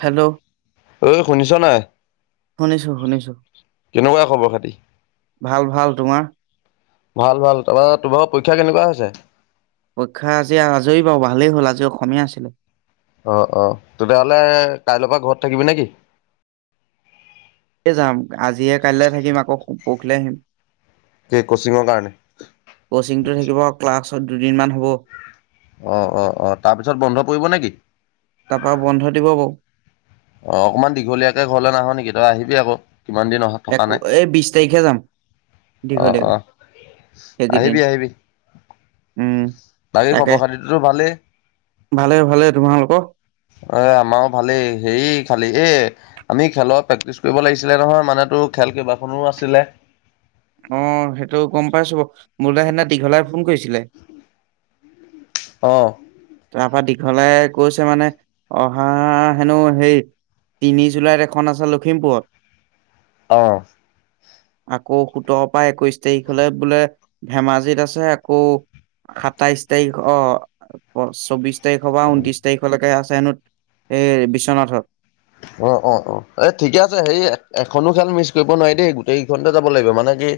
Hello অ, শুনিছ নাই? শুনিছো -শুনিছো কেনেকুৱা খবৰ খাতি? ভাল- ভাল। তোমাৰ? ভাল- ভাল। তাৰ পৰা তোমাৰ পৰীক্ষা কেনেকুৱা হৈছে? পৰীক্ষা আজি আজৰি বাৰু। ভালেই হ'ল আজি অসমীয়া আছিলে। অ-অ, তেতিয়াহ'লে কাইলৈ পৰা ঘৰত থাকিবি নেকি? যাম। আজিহে কাইলৈ থাকিম আকৌ পৰহিলৈ আহিম। কি কচিঙৰ কাৰণে? কচিংটো থাকিব ক্লাছত দুদিনমান হব। অ-অ-অ তাৰপিছত বন্ধ পৰিব নেকি? তাৰপা বন্ধ দিব বাৰু অ, অকনমান দীঘলীয়াকে ঘৰলে নাহ নেকি? তই আহিবি আকৌ। কিমান দিন অহাত থকা একো নাই। এই বিশ তাৰিখে যাম দীঘলীয়াকে অ-অ সেইকেইদিন আহিবি - আহিবি। উম বাকী তাকে খবৰ খাতিটোতো ভালেই। ভালে ভালে তোমালোকৰ এই আমাৰো ভালেই। হেৰি খালি এই আমি খেলৰ প্ৰেক্টিচ কৰিব লাগিছিলে নহয় মানুহটো খেল কেইবাখনো আছিলে। মোৰলৈ সেইদিনা দীঘলাই ফোন কৰিছিলে। অঁ। তাৰ পৰা দীঘলে কৈছে মানে অহা হেনো হেৰি। তিনি জুলাইত এখন আছে লখিমপুৰত। অ' আকৌ সোতৰ পৰা একৈশ তাৰিখলৈ বোলে ধেমাজিত আছে আকৌ,। সাতাইশ তাৰিখ অ, অ, চৌবিশ তাৰিখৰ বা ঊনত্ৰিশ তাৰিখলৈকে আছে হেনো এই বিশ্বনাথত অ- অ -অ এই ঠিকে আছে হে এখনো খেল মিচ কৰিব নোৱাৰি দেই, গোটেই কেইখনতে যাব লাগিব মানে কি?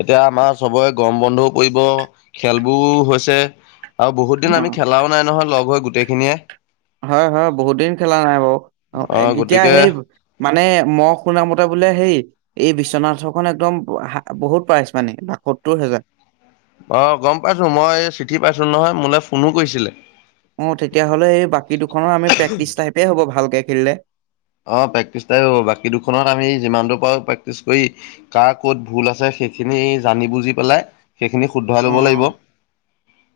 এতিয়া আমাৰ চবৰে গম বন্ধও পৰিব খেলবোৰ হৈছে। আৰু বহুত দিন অ আমি খেলাও নাই নহয় লগ হৈ গোটেইখিনিয়ে। হয় -হয় বহুত দিন খেলা নাই বাৰু। অ, এতিয়া সেই মানে মই শুনামতে বোলে সেই এই বিশ্বনাথ খন একদম বহুত পাইছ মানে বাসত্তৰ হেজাৰ। অ, গম পাইছো মই চিঠি পাইছো নহয় মোলৈ ফোনো কৰিছিলে। অ, তেতিয়া হ'লে এই বাকী দুখনৰ আমি প্ৰেক্টিচ টাইপেই হ'ব ভালকে খেলিলে। অ, প্ৰেক্টিচ হ'ব। বাকী দুখনত আমি যিমান দূৰ পাৰো প্ৰেক্টিছ কৰি কাৰ ক'ত ভুল আছে সেইখিনি জানি বুজি পেলাই, সেইখিনি শুধৰাই অ লব অ লাগিব।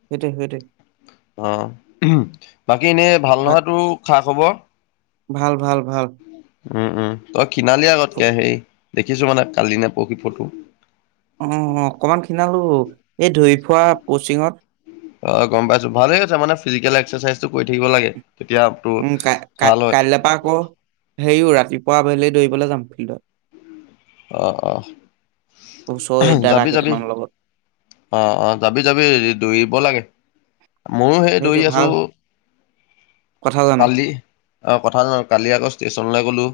সেইটোৱে সেইটোৱে আহ, বাকী এনেই ভাল নোহোৱাটো খা খবৰ। ভাল -ভাল -ভাল উম, উম, তই খিনালি আগতকে সেই দেখিছো মানে কালি নে পৰহি ফটো অ', থোৱা পচিঙত। অ, গম পাইছো ভালে হৈছে, মানে ফিজিকেল এক্সাচীজ কৰি থাকিব লাগে। তেতিয়া তোৰ উম, ক, ক, ভাল হয় কাইলৈ পৰা আকৌ হেৰিও ৰাতিপুৱা আবেলি দৌৰিবলৈ যাম ফিল্ডত। আহ, অ। ওচৰৰে দাদা যাবি যাবি, কেইটামানৰ লগত অ, অ, যাবি -যাবি হে দৰিব লাগে। ময়ো সেই সেইটোৱে দৌৰি আছোঁ। ভাল কথা জানো কালি অ' কথা জানো কালি আকৌ ষ্টেচনলৈ গ'লো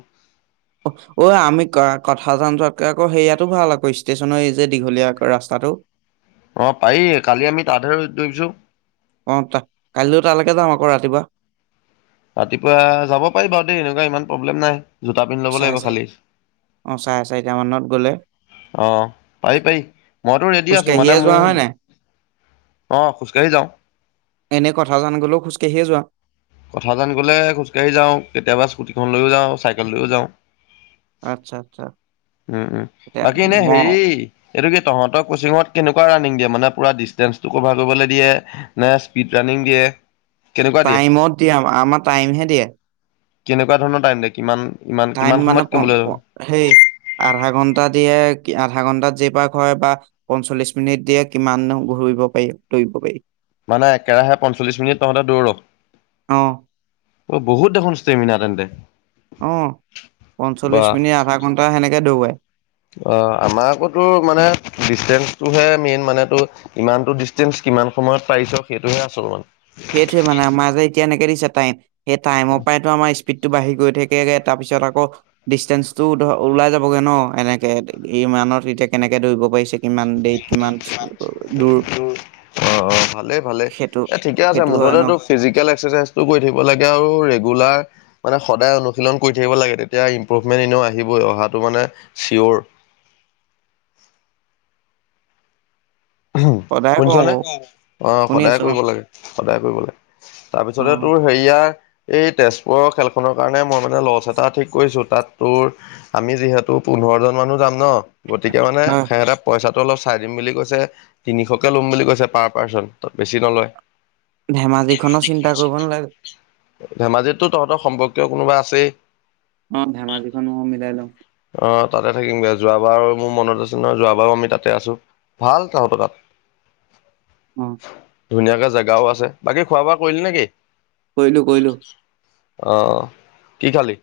অ' আমি কথা জান চোৱাতকে আকৌ সেইয়াতো ভাল আকৌ ষ্টেচনৰ এই যে দীঘলীয়া ৰাস্তা [inaudible] অ পাৰি কালি আমি তাতহে ৰ ধৰিবিছো পৰা ৰাতিপুৱা ৰাতিপুৱা যাব পাৰি বাৰু দেই এনেকুৱা ইমান প্ৰব্লেম নাই জোতা পিন্ধি ল'ব চাৰে লাগিব চাৰি খালি। অ চাৰে চাৰিটা মানত গ'লে অ' পাৰি পাৰি মইতো ৰেডি আছো মানে মোৰ অ', খোজকাঢ়ি যাওঁ। এনে কথা জান গলেও খোজকাাঢ়িয়ে যোৱা কথা জান গলে খোজকাঢ়ি যাওঁ কেতিয়াবা স্কুটিখন লৈয়ও যাওঁ চাইকেল লৈয়ও যাওঁ আচ্ছা আচ্ছা উম উম এতিয়া বাকী এনেই ম হেৰি এইটো কি তহঁতৰ কচিঙত কেনেকুৱা ৰাণনিং দিয়ে মানে পুৰা ডিষ্টেন্ঞ্চটো কভাৰ কৰিবলৈ দিয়ে নে স্পীড ৰা দিয়ে কেনেকুৱা দিয়ে টাইমত দিয়ে আমাৰ টাইমহে দিয়ে কেনেকুৱা ধৰণৰ টাইম দে কিমান ইমান টাইম কিমান মানে সময়ত প কৰিবলৈ সেই আধা ঘন্টাত দিয়ে আধা ঘন্টাত যেই পাক হয় পঞ্চল্লিশ মিনিট দিয়ে কিমান ঘূৰিব পাৰি দৌৰিব পাৰি মানে একেৰাহে পঞ্চল্লিশ মিনিট তহঁতে দৌৰ অ' বহুত দেখোন ষ্টেমিনাাৰ তেন্তে অ বা 'পঞ্চল্লিশ মিনিট আধা ঘন্টা সেনেকে দৌবাই অ' আমাৰ আকৌ টোৰ মানে ডিচেঞ্চটোহে মেইন মানো ইমানতটো ডিচেঞ্চ কিমান সময়ত পাৰিছ সেইটোহে আচল মানে। সেইটোৱে মানে আমাৰ যে এতিয়া এনেকে দিছে টাইম সেই টাইমৰ পৰায়ে আমাৰ স্পীদ টো বাঢ়ি গৈ থাকেগে তাৰ পিছত আকৌ ডিসট্যান্সটো ওলাই যাবগে ন এনেকে কিমানত এতিয়া কেনেকে ধৰিব পাৰিছে। কিমান দেৰিত কিমান দূৰ সেইটো থিকে আছে সেইটো হয় মুঠতে ন তোক ফিজিকেল একচাৰচাইজ টো কৰি থাকিব লাগে আৰু ৰেগুলাৰ বা মানে সদায় অনুশীলন কৰি থাকিব লাগে তেতিয়া ইমপ্ৰুভমেন্ট এনেও আহিবই অহাটো মানে চিয়ৰ। [inaudible] সদায় কওঁ শুনিছনে? বাৰু অ' শুনি সদায় আছো কৰিব লাগে সদায় কৰিব লাগে। অ অ তাৰপিছতে তোৰ হেৰিয়া এই তেজপুৰৰ খেল খনৰ কাৰণে মই মানে লছ এটা ঠিক কৰিছোঁ তাত তোৰ আমি যিহেতু পু পোন্ধৰজন মানুহ যাম ন' গতিকে মানে হয় হয় সিহঁতে পইচাটো অলপ চাই দিম বুলি কৈছে। তিনিশকে ল'ম বুলি কৈছে পাৰ পাৰ্চন ত' বেছি নলয়। ধেমাজিখনো চিন্তা কৰিব নালাগে। ধেমাজিততো তহঁতৰ সম্পৰ্কীয় কোনোবা আছেই। অ', ধেমাজিখনো মিলাই লম। অ', তাতে থাকিম দে যোৱাবাৰ মোৰ মনত আছে ন' যোৱাবাৰো আমি তাতে আছোঁ, ভাল তাহঁতৰ তাত। [inaudible] অ', ধুনীয়াকে জেগাও আছে, বাকী খোৱা বোৱা কৰিলি নেকি? কৈলো, কৈলোঁ, অ', কি খালি?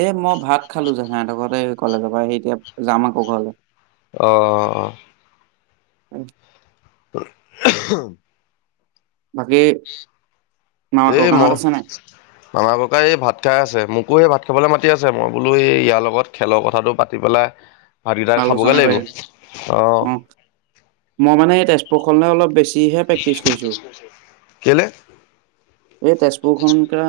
এহ মই ভাত খালোঁ জেথাইহঁতৰ ঘৰতেই কলেজৰ পৰা আহি এতিয়া যাম আকৌ ঘৰলে। অ', [unintelligible] [unintelligible] বাকী মামা এহ ম, ককাহঁত আছে নাই মামা ককাই এই ভাত খাই আ ছে মোকো সেই ভাত খাবলৈ মাতি আছে মই বোলো সেই ইয়াৰ লগত খেলৰ কথাটো পাতি পেলাই ভাতকেইটা খাবগে আলোচনা লাগিব কৰি, অ, মই মানে এই তেজপুৰখনলে অলপ বেছি যিহে প্ৰেক্টিচ কৰিছোঁ। কেলে এই তেজপুৰখন [unintelligible]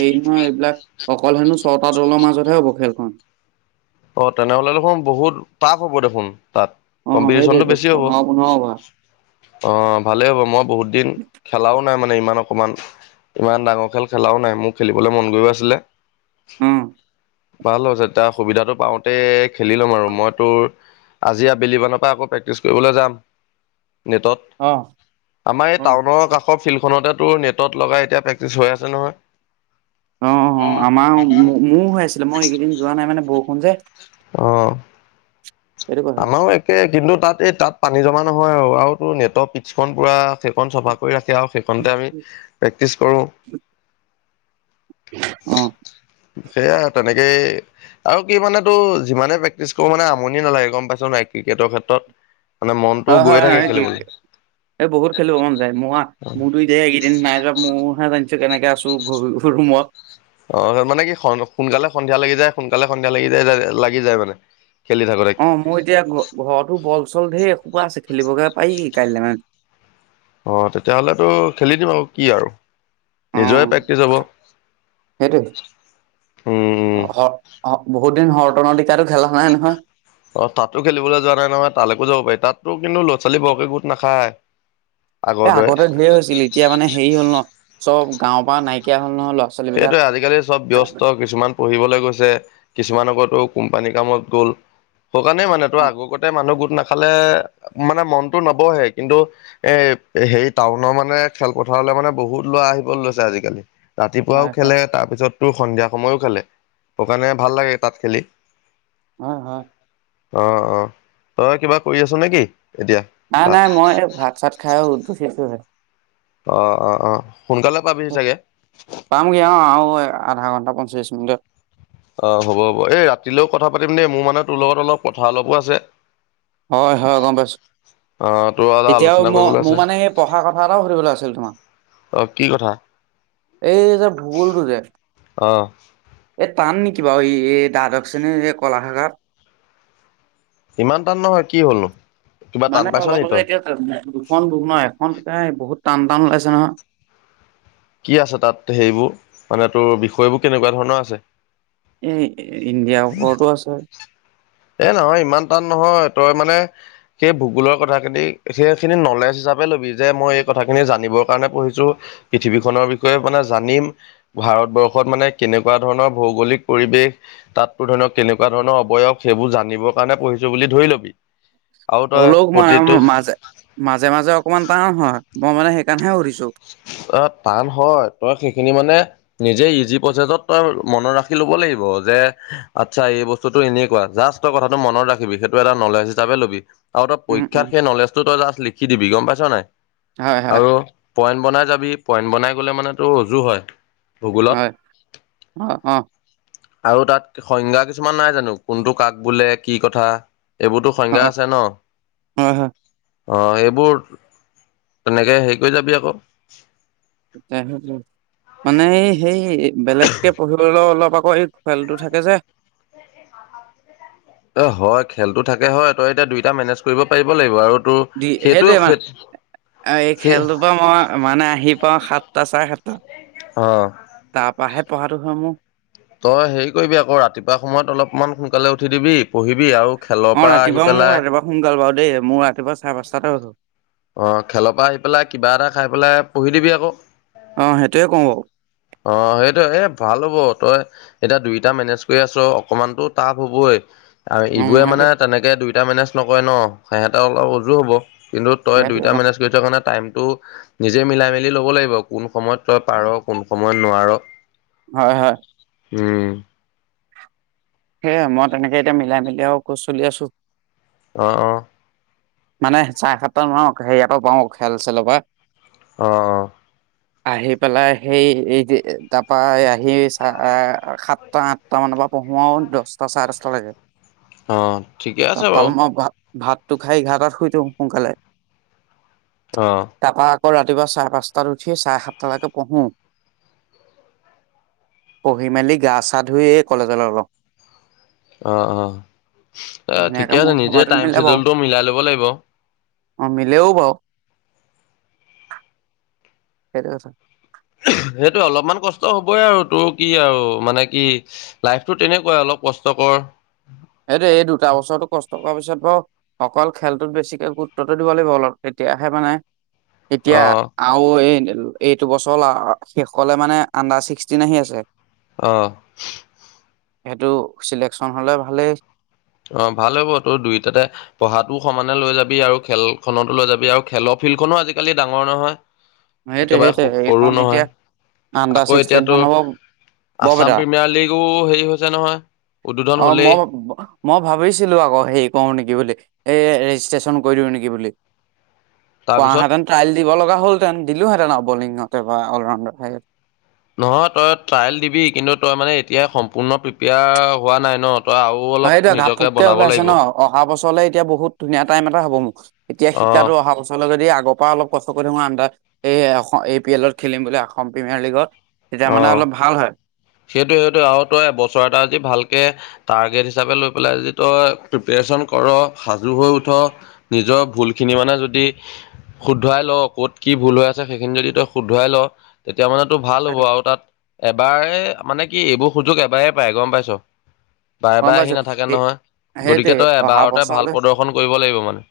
হেৰি নহয় এইবিলাক অকল হেনো ছটা দলৰ মাজতহে হ'ব খেলখন। অ', তেনেহ'লে দেখোন বহুত পাপ হ'ব দেখোন। তাত, অ কম্পিটিশনটো সেইটোৱেতো বেছি হ'ব। পোন্ধৰ পোন্ধৰ অভাৰ অ', ভালে হ'ব মই বহুত দিন, খেলাও নাই মানে ইমান অকমান, ইমান ডাঙৰ খেল খেলাও নাই মোক খেলিবলৈ মন গৈও আছিলে। উম ভাল হৈছে এতিয়া সুবিধাটো পাওঁতে, খেলি লম আৰু মই তোৰ আজি আবেলি মানৰ পৰা আকৌ প্ৰেক্টিছ কৰিবলৈ যাম। নেটত, অ আমাৰ এই অ টাউনৰ কাষৰ ফিল্ড ফোনতে তোৰ নেটত লগাই এতিয়া প্ৰেক্টিচ হৈ আছে নহয়। অ', অ, আমাৰ মোৰ হৈ আছিলে মই এইকেইদিন যোৱা নাই মানে বৰষুণ যে। অ', সেইটো কথা আমাৰো একে কিন্তু তাত এই তাত পানী জমা নহয় আৰু আৰু ত' নেটৰ [unintelligible] পুৰা সেইখন চফা কৰি ৰাখে। [unintelligible] সেইখনতে আমি, প্ৰেক্টিছ কৰোঁ। অ সেয়া এটা [unintelligible] এহ, আৰু কি মানে তো যিমানে প্ৰেক্টিচ কৰো মানে আমনি [unintelligible] পাছোঁ নাই ক্ৰিকেটৰ ক্ষেত্ৰত। মানে মনটো অ', গৈয়ে হয় থাকে খেলিবলৈ। [unintelligible] এই বহুত খেলিব মন যায় মোৰ হা, দে এইকেইদিন নাই যোৱা [unintelligible] কেনেকে আছো ঘ ৰুমত অ মানে কি সোনকালে সন্ধিয়া লাগি যায় সোনকালে সন্ধিয়া লাগি যায় লাগি যায় মানে খেলি থাকোঁতে অ মই এতিয়া ঘ ঘৰতো বল চল ঢেৰ ক আছে খেলিিবকা পকি কাইলৈ মানে অ তেতিয়াহ'লেতো খেলি দিম আৰু কি আৰু নিজৰে অ', প্ৰেক্টিচ হব সেইটোৱে উম উ অ বহুত দিন হৰটন টিকাো খেলা নাই নহয় অ তাতো খেলিবলৈ যোৱা নাই নহয় তালৈকো যাব পাৰি তাতো কিন্তু ল'ৰা ছোৱালী বৰকে গোট নাখায় আগৰ এ দৰে আগতে ধঢেৰে হৈছিল এতিয়া মানে হেৰি হ'ল ন চব গাও প পৰা নাইকিয়া হ'ল নহয় ল'ৰা ছোৱালী বিলাক। সেইটয়ে আজিকালি চব ব্য্স্ত কিছুমান পঢ়িবলৈ গৈছে কিছুমান আগত কোম্পানী কামত গ'ল স কাৰণে মানে তো অ', আগৰ কতে মানুহ গ নাখালে মানে মনতটো নবহে কিন্তু এ হে টাউনৰ মানে খেলপথাৰ লে মানে বহুত ল'ৰা আহিব লৈছে আজিকালি ৰাতিপুৱাও হয়, হয়, খেলে তাৰপিছততো সন্ধিয়া সময়ো খেলে সেইকাৰণে ভাল লাগে তাত খেলি হয়, হয়, অ অ তই কিবা কৰি আছ নেকি এতিয়া নাই তাত নাই মই ভাত চাত খাই উদ্ধো সেইটোহে অ অ অ সোনকালে পাবিহি চাগে পামগৈ অ আৰু আধা ঘন্টা পঞ্চলিশ মিনিটত অ হ'ব হ'ব এই ৰাতিলৈও কথা পাতিম দেই মোৰ মানে তোৰ লগত অলপ কথা অলপো আছে হয় হয় গম পাইছো অ', তোৰ অলপ এতিয়াও আলোচনা ম কৰিবলৈ মোৰ আছে। মানে সেই পঢ়া কথা এটাও সুধিবলৈ আছিল ম অ কি কথা এই যে ভূগোলটো যে অ', এ টান নেকি বাৰু এই এই দ্বাদশ শ্ৰেণীৰ এই কলা শাখাত ইমান টান নহয় কি হলো কিবা টান মানে পাইছ নি তই ত বহুত টান টান ওলাইছে নহয় কি আছে তাত সেইবোৰ মানে তোৰ বিষয়বোৰ কেনেকুৱা ধৰণৰ আছে এ ইণ্ডিয়াৰ ওপৰতো আছে এ নহয় ইমান টান নহয় তই মানে সেই ভূগোলৰ কথাখিনি সেইখিনি নলেজ হিচাপে লবি যে মই এই কথাখিনি জানিবৰ কাৰণে পঢ়িছো য' পৃথিৱীখনৰ বিষয়ে মানে জানিম ভাৰতবৰ্ষত মানে কেনেকুৱা ধৰণৰ ভৌগলিক পৰিৱেশ তাতো ধৰি লক কেনেকুৱা ধৰণৰ অবয়স সেইবোৰ জানিবৰ কাৰণে পঢ়িছো বুলি ধৰি লবি আৰু তই হলেও ম প্ৰতিটো মাজে মাজে মাজে অকমান টান হয় মই মানে সেইকাৰণেহে সুধিছো অ টান হয় তই সেইখিনি মানে নিজে ইজি প্ৰচেছত তই মনত ৰাখি ল'ব ব লাগিব যে আচ্ছা এই বস্তুতটো এনেকুৱা জাষ্ট তই কথাটো মনত ৰাখিবি সেইটো এটা নলেজ হিচাপে লবি আৰু তই উম উম পৰীক্ষাত সেই নলেজো তই জাষ্ট লিখি দিবি গম পাইছ নাই হয় হয় আৰু পইণ্ট বনাই যাবি পইণ্ট বনাই গ'লে মানে তটো ৰজু হয় ভূগোলত হয় অ অ আৰু তাত সংজ্ঞা কিছুমান নাই জানো কোনটো কাক বোলে কি কথা এইবোৰতো সংজ্ঞা হয় আছে ন অ এইবোৰ তেনেকে হেৰি কৰি যাবি আকৌ তে হলে মানে সেই বেলেগকে পঢ়িবলৈ অলপ আকৌ এই খেলটো থাকে যে এ হয় খেলতো থাকে হয় তই এতিয়া দুইটা মেনেজ কৰিব পাৰিব লাগিব আৰু ত সেইটোও সেই অ এই খেলটোৰ পৰা মই মানে আহি পাওঁ সাতটা চাৰ ক্ষেত্ৰত অ তাৰ পৰাাহে পঢ়াটো হয় মোৰ তই হেৰি কৰিবি আকৌ ৰাতিপুৱা সময়ত অলপমান সোনকালে উঠি দিবি পঢ়িবি আৰু খেলৰ অ' পৰা আহি ৰাতিপুৱা মোৰ পেলাই ৰাতিপুৱা সোনকাল বাৰু দেই মোৰ ৰাতিপুৱা চাৰে পাঁচটাতে উঠো। অ পঢ়িদিবি আকৌ অ' সেইটোয়ে কওঁ বাৰু। অ', সেইটো এ ভাল হ'ব তই এতিয়া দুইটা মেনেজ কৰি আছ অকমানতো টাফ হ'বই। আৰু উম এইবোৰে মানে সেইটোৱে তেনেকে দুইোটা মেনেজ নকৰে ন সিহঁতে অলপ উজো হ'ব। কিন্তু তই সেইটোৱে দুইটা কওঁ মেনেজ কৰি আছ কাৰণে টাইম টো নিজে মিলাই মেলি ল'ব লাগিব কোন সময়ত তই পাৰ কোন সময়ত নোৱাৰ। হয়, হয়। উম। সেয়ে মই তেনেকে এতিয়া মিলাই মেলি আৰু কৰি চলি আছো। অ', অ'। মানে চাৰে সাতটা [unintelligible] পাওঁ খেল চেলৰ পৰা অহ। আহি পেলাই সেই এই যে তাৰাপা আহি চা সাতটা আঠটা মান ত পঢ়ো আৰু দশটা চাৰে দশটা লৈকে। অ ঠিকে আছে তাৰপা বাৰু অলপ ভা ভাত তটো খাই এঘাৰটাত শুই দিওঁ সোনকালে। আহ। তাৰপা আকৌ ৰাতিপুৱা চাই পাঁচটাত উঠি চাৰে সাতটালৈকে পঢ়ো। পঢ়ি মেলি গা চা ধুইে কলেজলৈ ওলাওঁ। অ', অ' আহ ধুনীয়াকে ঠিকে আছে মোৰ নিজে সময়টো টাইম মিলে বাৰু চেডুলটো মিলাই ল'ব লাগিব। অ', মিলেও বাৰু। সেইটো আছ [unintelligible] সেইটোয়ে অলপমান কষ্ট হ'বই আৰু তোৰ কি আৰু মানে কি লাইফতো তেনেকুৱাই অলপ কষ্ট কৰ সেইটো এই দুটা বছৰতো কষ্ট টকা পিছত বাৰু অকল খেলটোত বেছিকে গুৰুত্বতটো দিব লাগিব অলপ তেতিয়াহে মানে এতিয়া অ', আৰু এই এইটো বছৰ শেষ হলে মানে আণ্ডাৰ ছিক্সটিন আহি আছে। আহ। সেইটো চিলেকচন হ'লে ভালেই। অ', ভাল হব তই দুইটাতে পঢ়াতও সমানে লৈ যাবি আৰু খেলখনতো লৈ যাবি আৰু খেলৰ ফিল্ডখনো আজি কালি ডাঙৰ নহয়। সেইটোৱে একেবাৰে সেইটোৱে সৰু এইখন এতিয়া নহয়। আণ্ডাৰ আকৌ এতিয়াতো ছিক্সটিনখন হ'ব আছাম বৰপেটা প্ৰিমিয়াৰ লীগো হেৰি হৈছে নহয় উদ্বোধন অ হ'লেই। মই মই ভাবিছিলো আকৌ হেৰি কৰো নেকি বুলি এই ৰেজিষ্ট্ৰেশ্যন কৰি দিওঁ নেকি বুলি। তাৰপিছত কোৱাহেঁতেন ট্ৰাইেল দিব লগা হ'লহেতেন দিলোহেতেন বলিঙতে বা অলৰাউণ্ডাৰ নহয় তই ট্ৰাইেল দিবি কিন্তু তই মানে এতিয়া সম্পূৰ্ণ প্ৰিপেয়াৰ হোৱা নাই ন। তই আৰু অলপ এইটো ঘাপ নিজকে ফুককে বনাব ওলাইছে লাগিব ন অহা বছৰলে এতিয়া বহুত ধুনীয়া টাইম এটা হ'ব মোক এতিয়া অ শিক্ষা অহা বছৰলে যদি আগৰ পৰা অলপ কষ্ট কৰি থাকো আডাৰ এই এ পি এলত খেলিম বুলি অসম প্ৰিমিয়াৰ লীগত তেতিয়া মানে অলপ ভাল হয়। সেইটো সেইটো আৰু তই বছৰ এটি ভালকে টাৰ্গেট হিচাপে লৈ পেলাই যদি তই কৰ সাজু হৈ উঠ নিজৰ ভুলখিনি মানে যদি শুদ্ধৱাই ল ক'ত কি ভুল হৈ আছে সেইখিনি যদি তই শুদ্ধৱাই ল তেতিয়া মানেতো ভাল হ'ব আৰু তাত এবাৰে মানে কি এইবোৰ সুযোগ এবাৰ পায় গম পাইছ। বাৰে গম বাৰে পাইছো আহি নাথাকে নহয়। সেইটোৱে গতিকে তই অহা এবাৰতে ভাল বছৰলে প্ৰদৰ্শন কৰিব লাগিব মানে।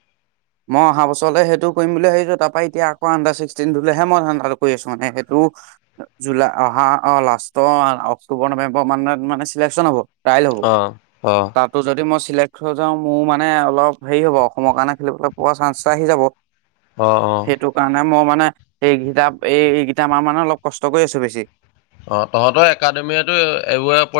মই অহা বছৰ সেইটো কৰিম বুলি ভাবিছো তাৰ পৰা এতিয়া আক [unintelligible] কৰি আছো মানে সেইটো জুলাই অহা অ' লাষ্টৰ অক্টোবৰ [unintelligible] চিলেকচন হ'ব। ট্ৰাইল হ'ব। অ', অ, তাতো যদি মই চিলেক্ট হৈ যাওঁ মোৰ মানে অলপ হেৰি হ'ব অসমৰ কাৰণে খেলিবলৈ পোৱা চান্স এটা আহি যাব। অ', অ, সেইটো কাৰণে মই মানে এই কিতাপ এই এই কেটা মাহ মানে অলপ কষ্ট কৰি আছো বেছি। অ', তহঁতৰ একাডেমিয়েতো এইবোৰ অপ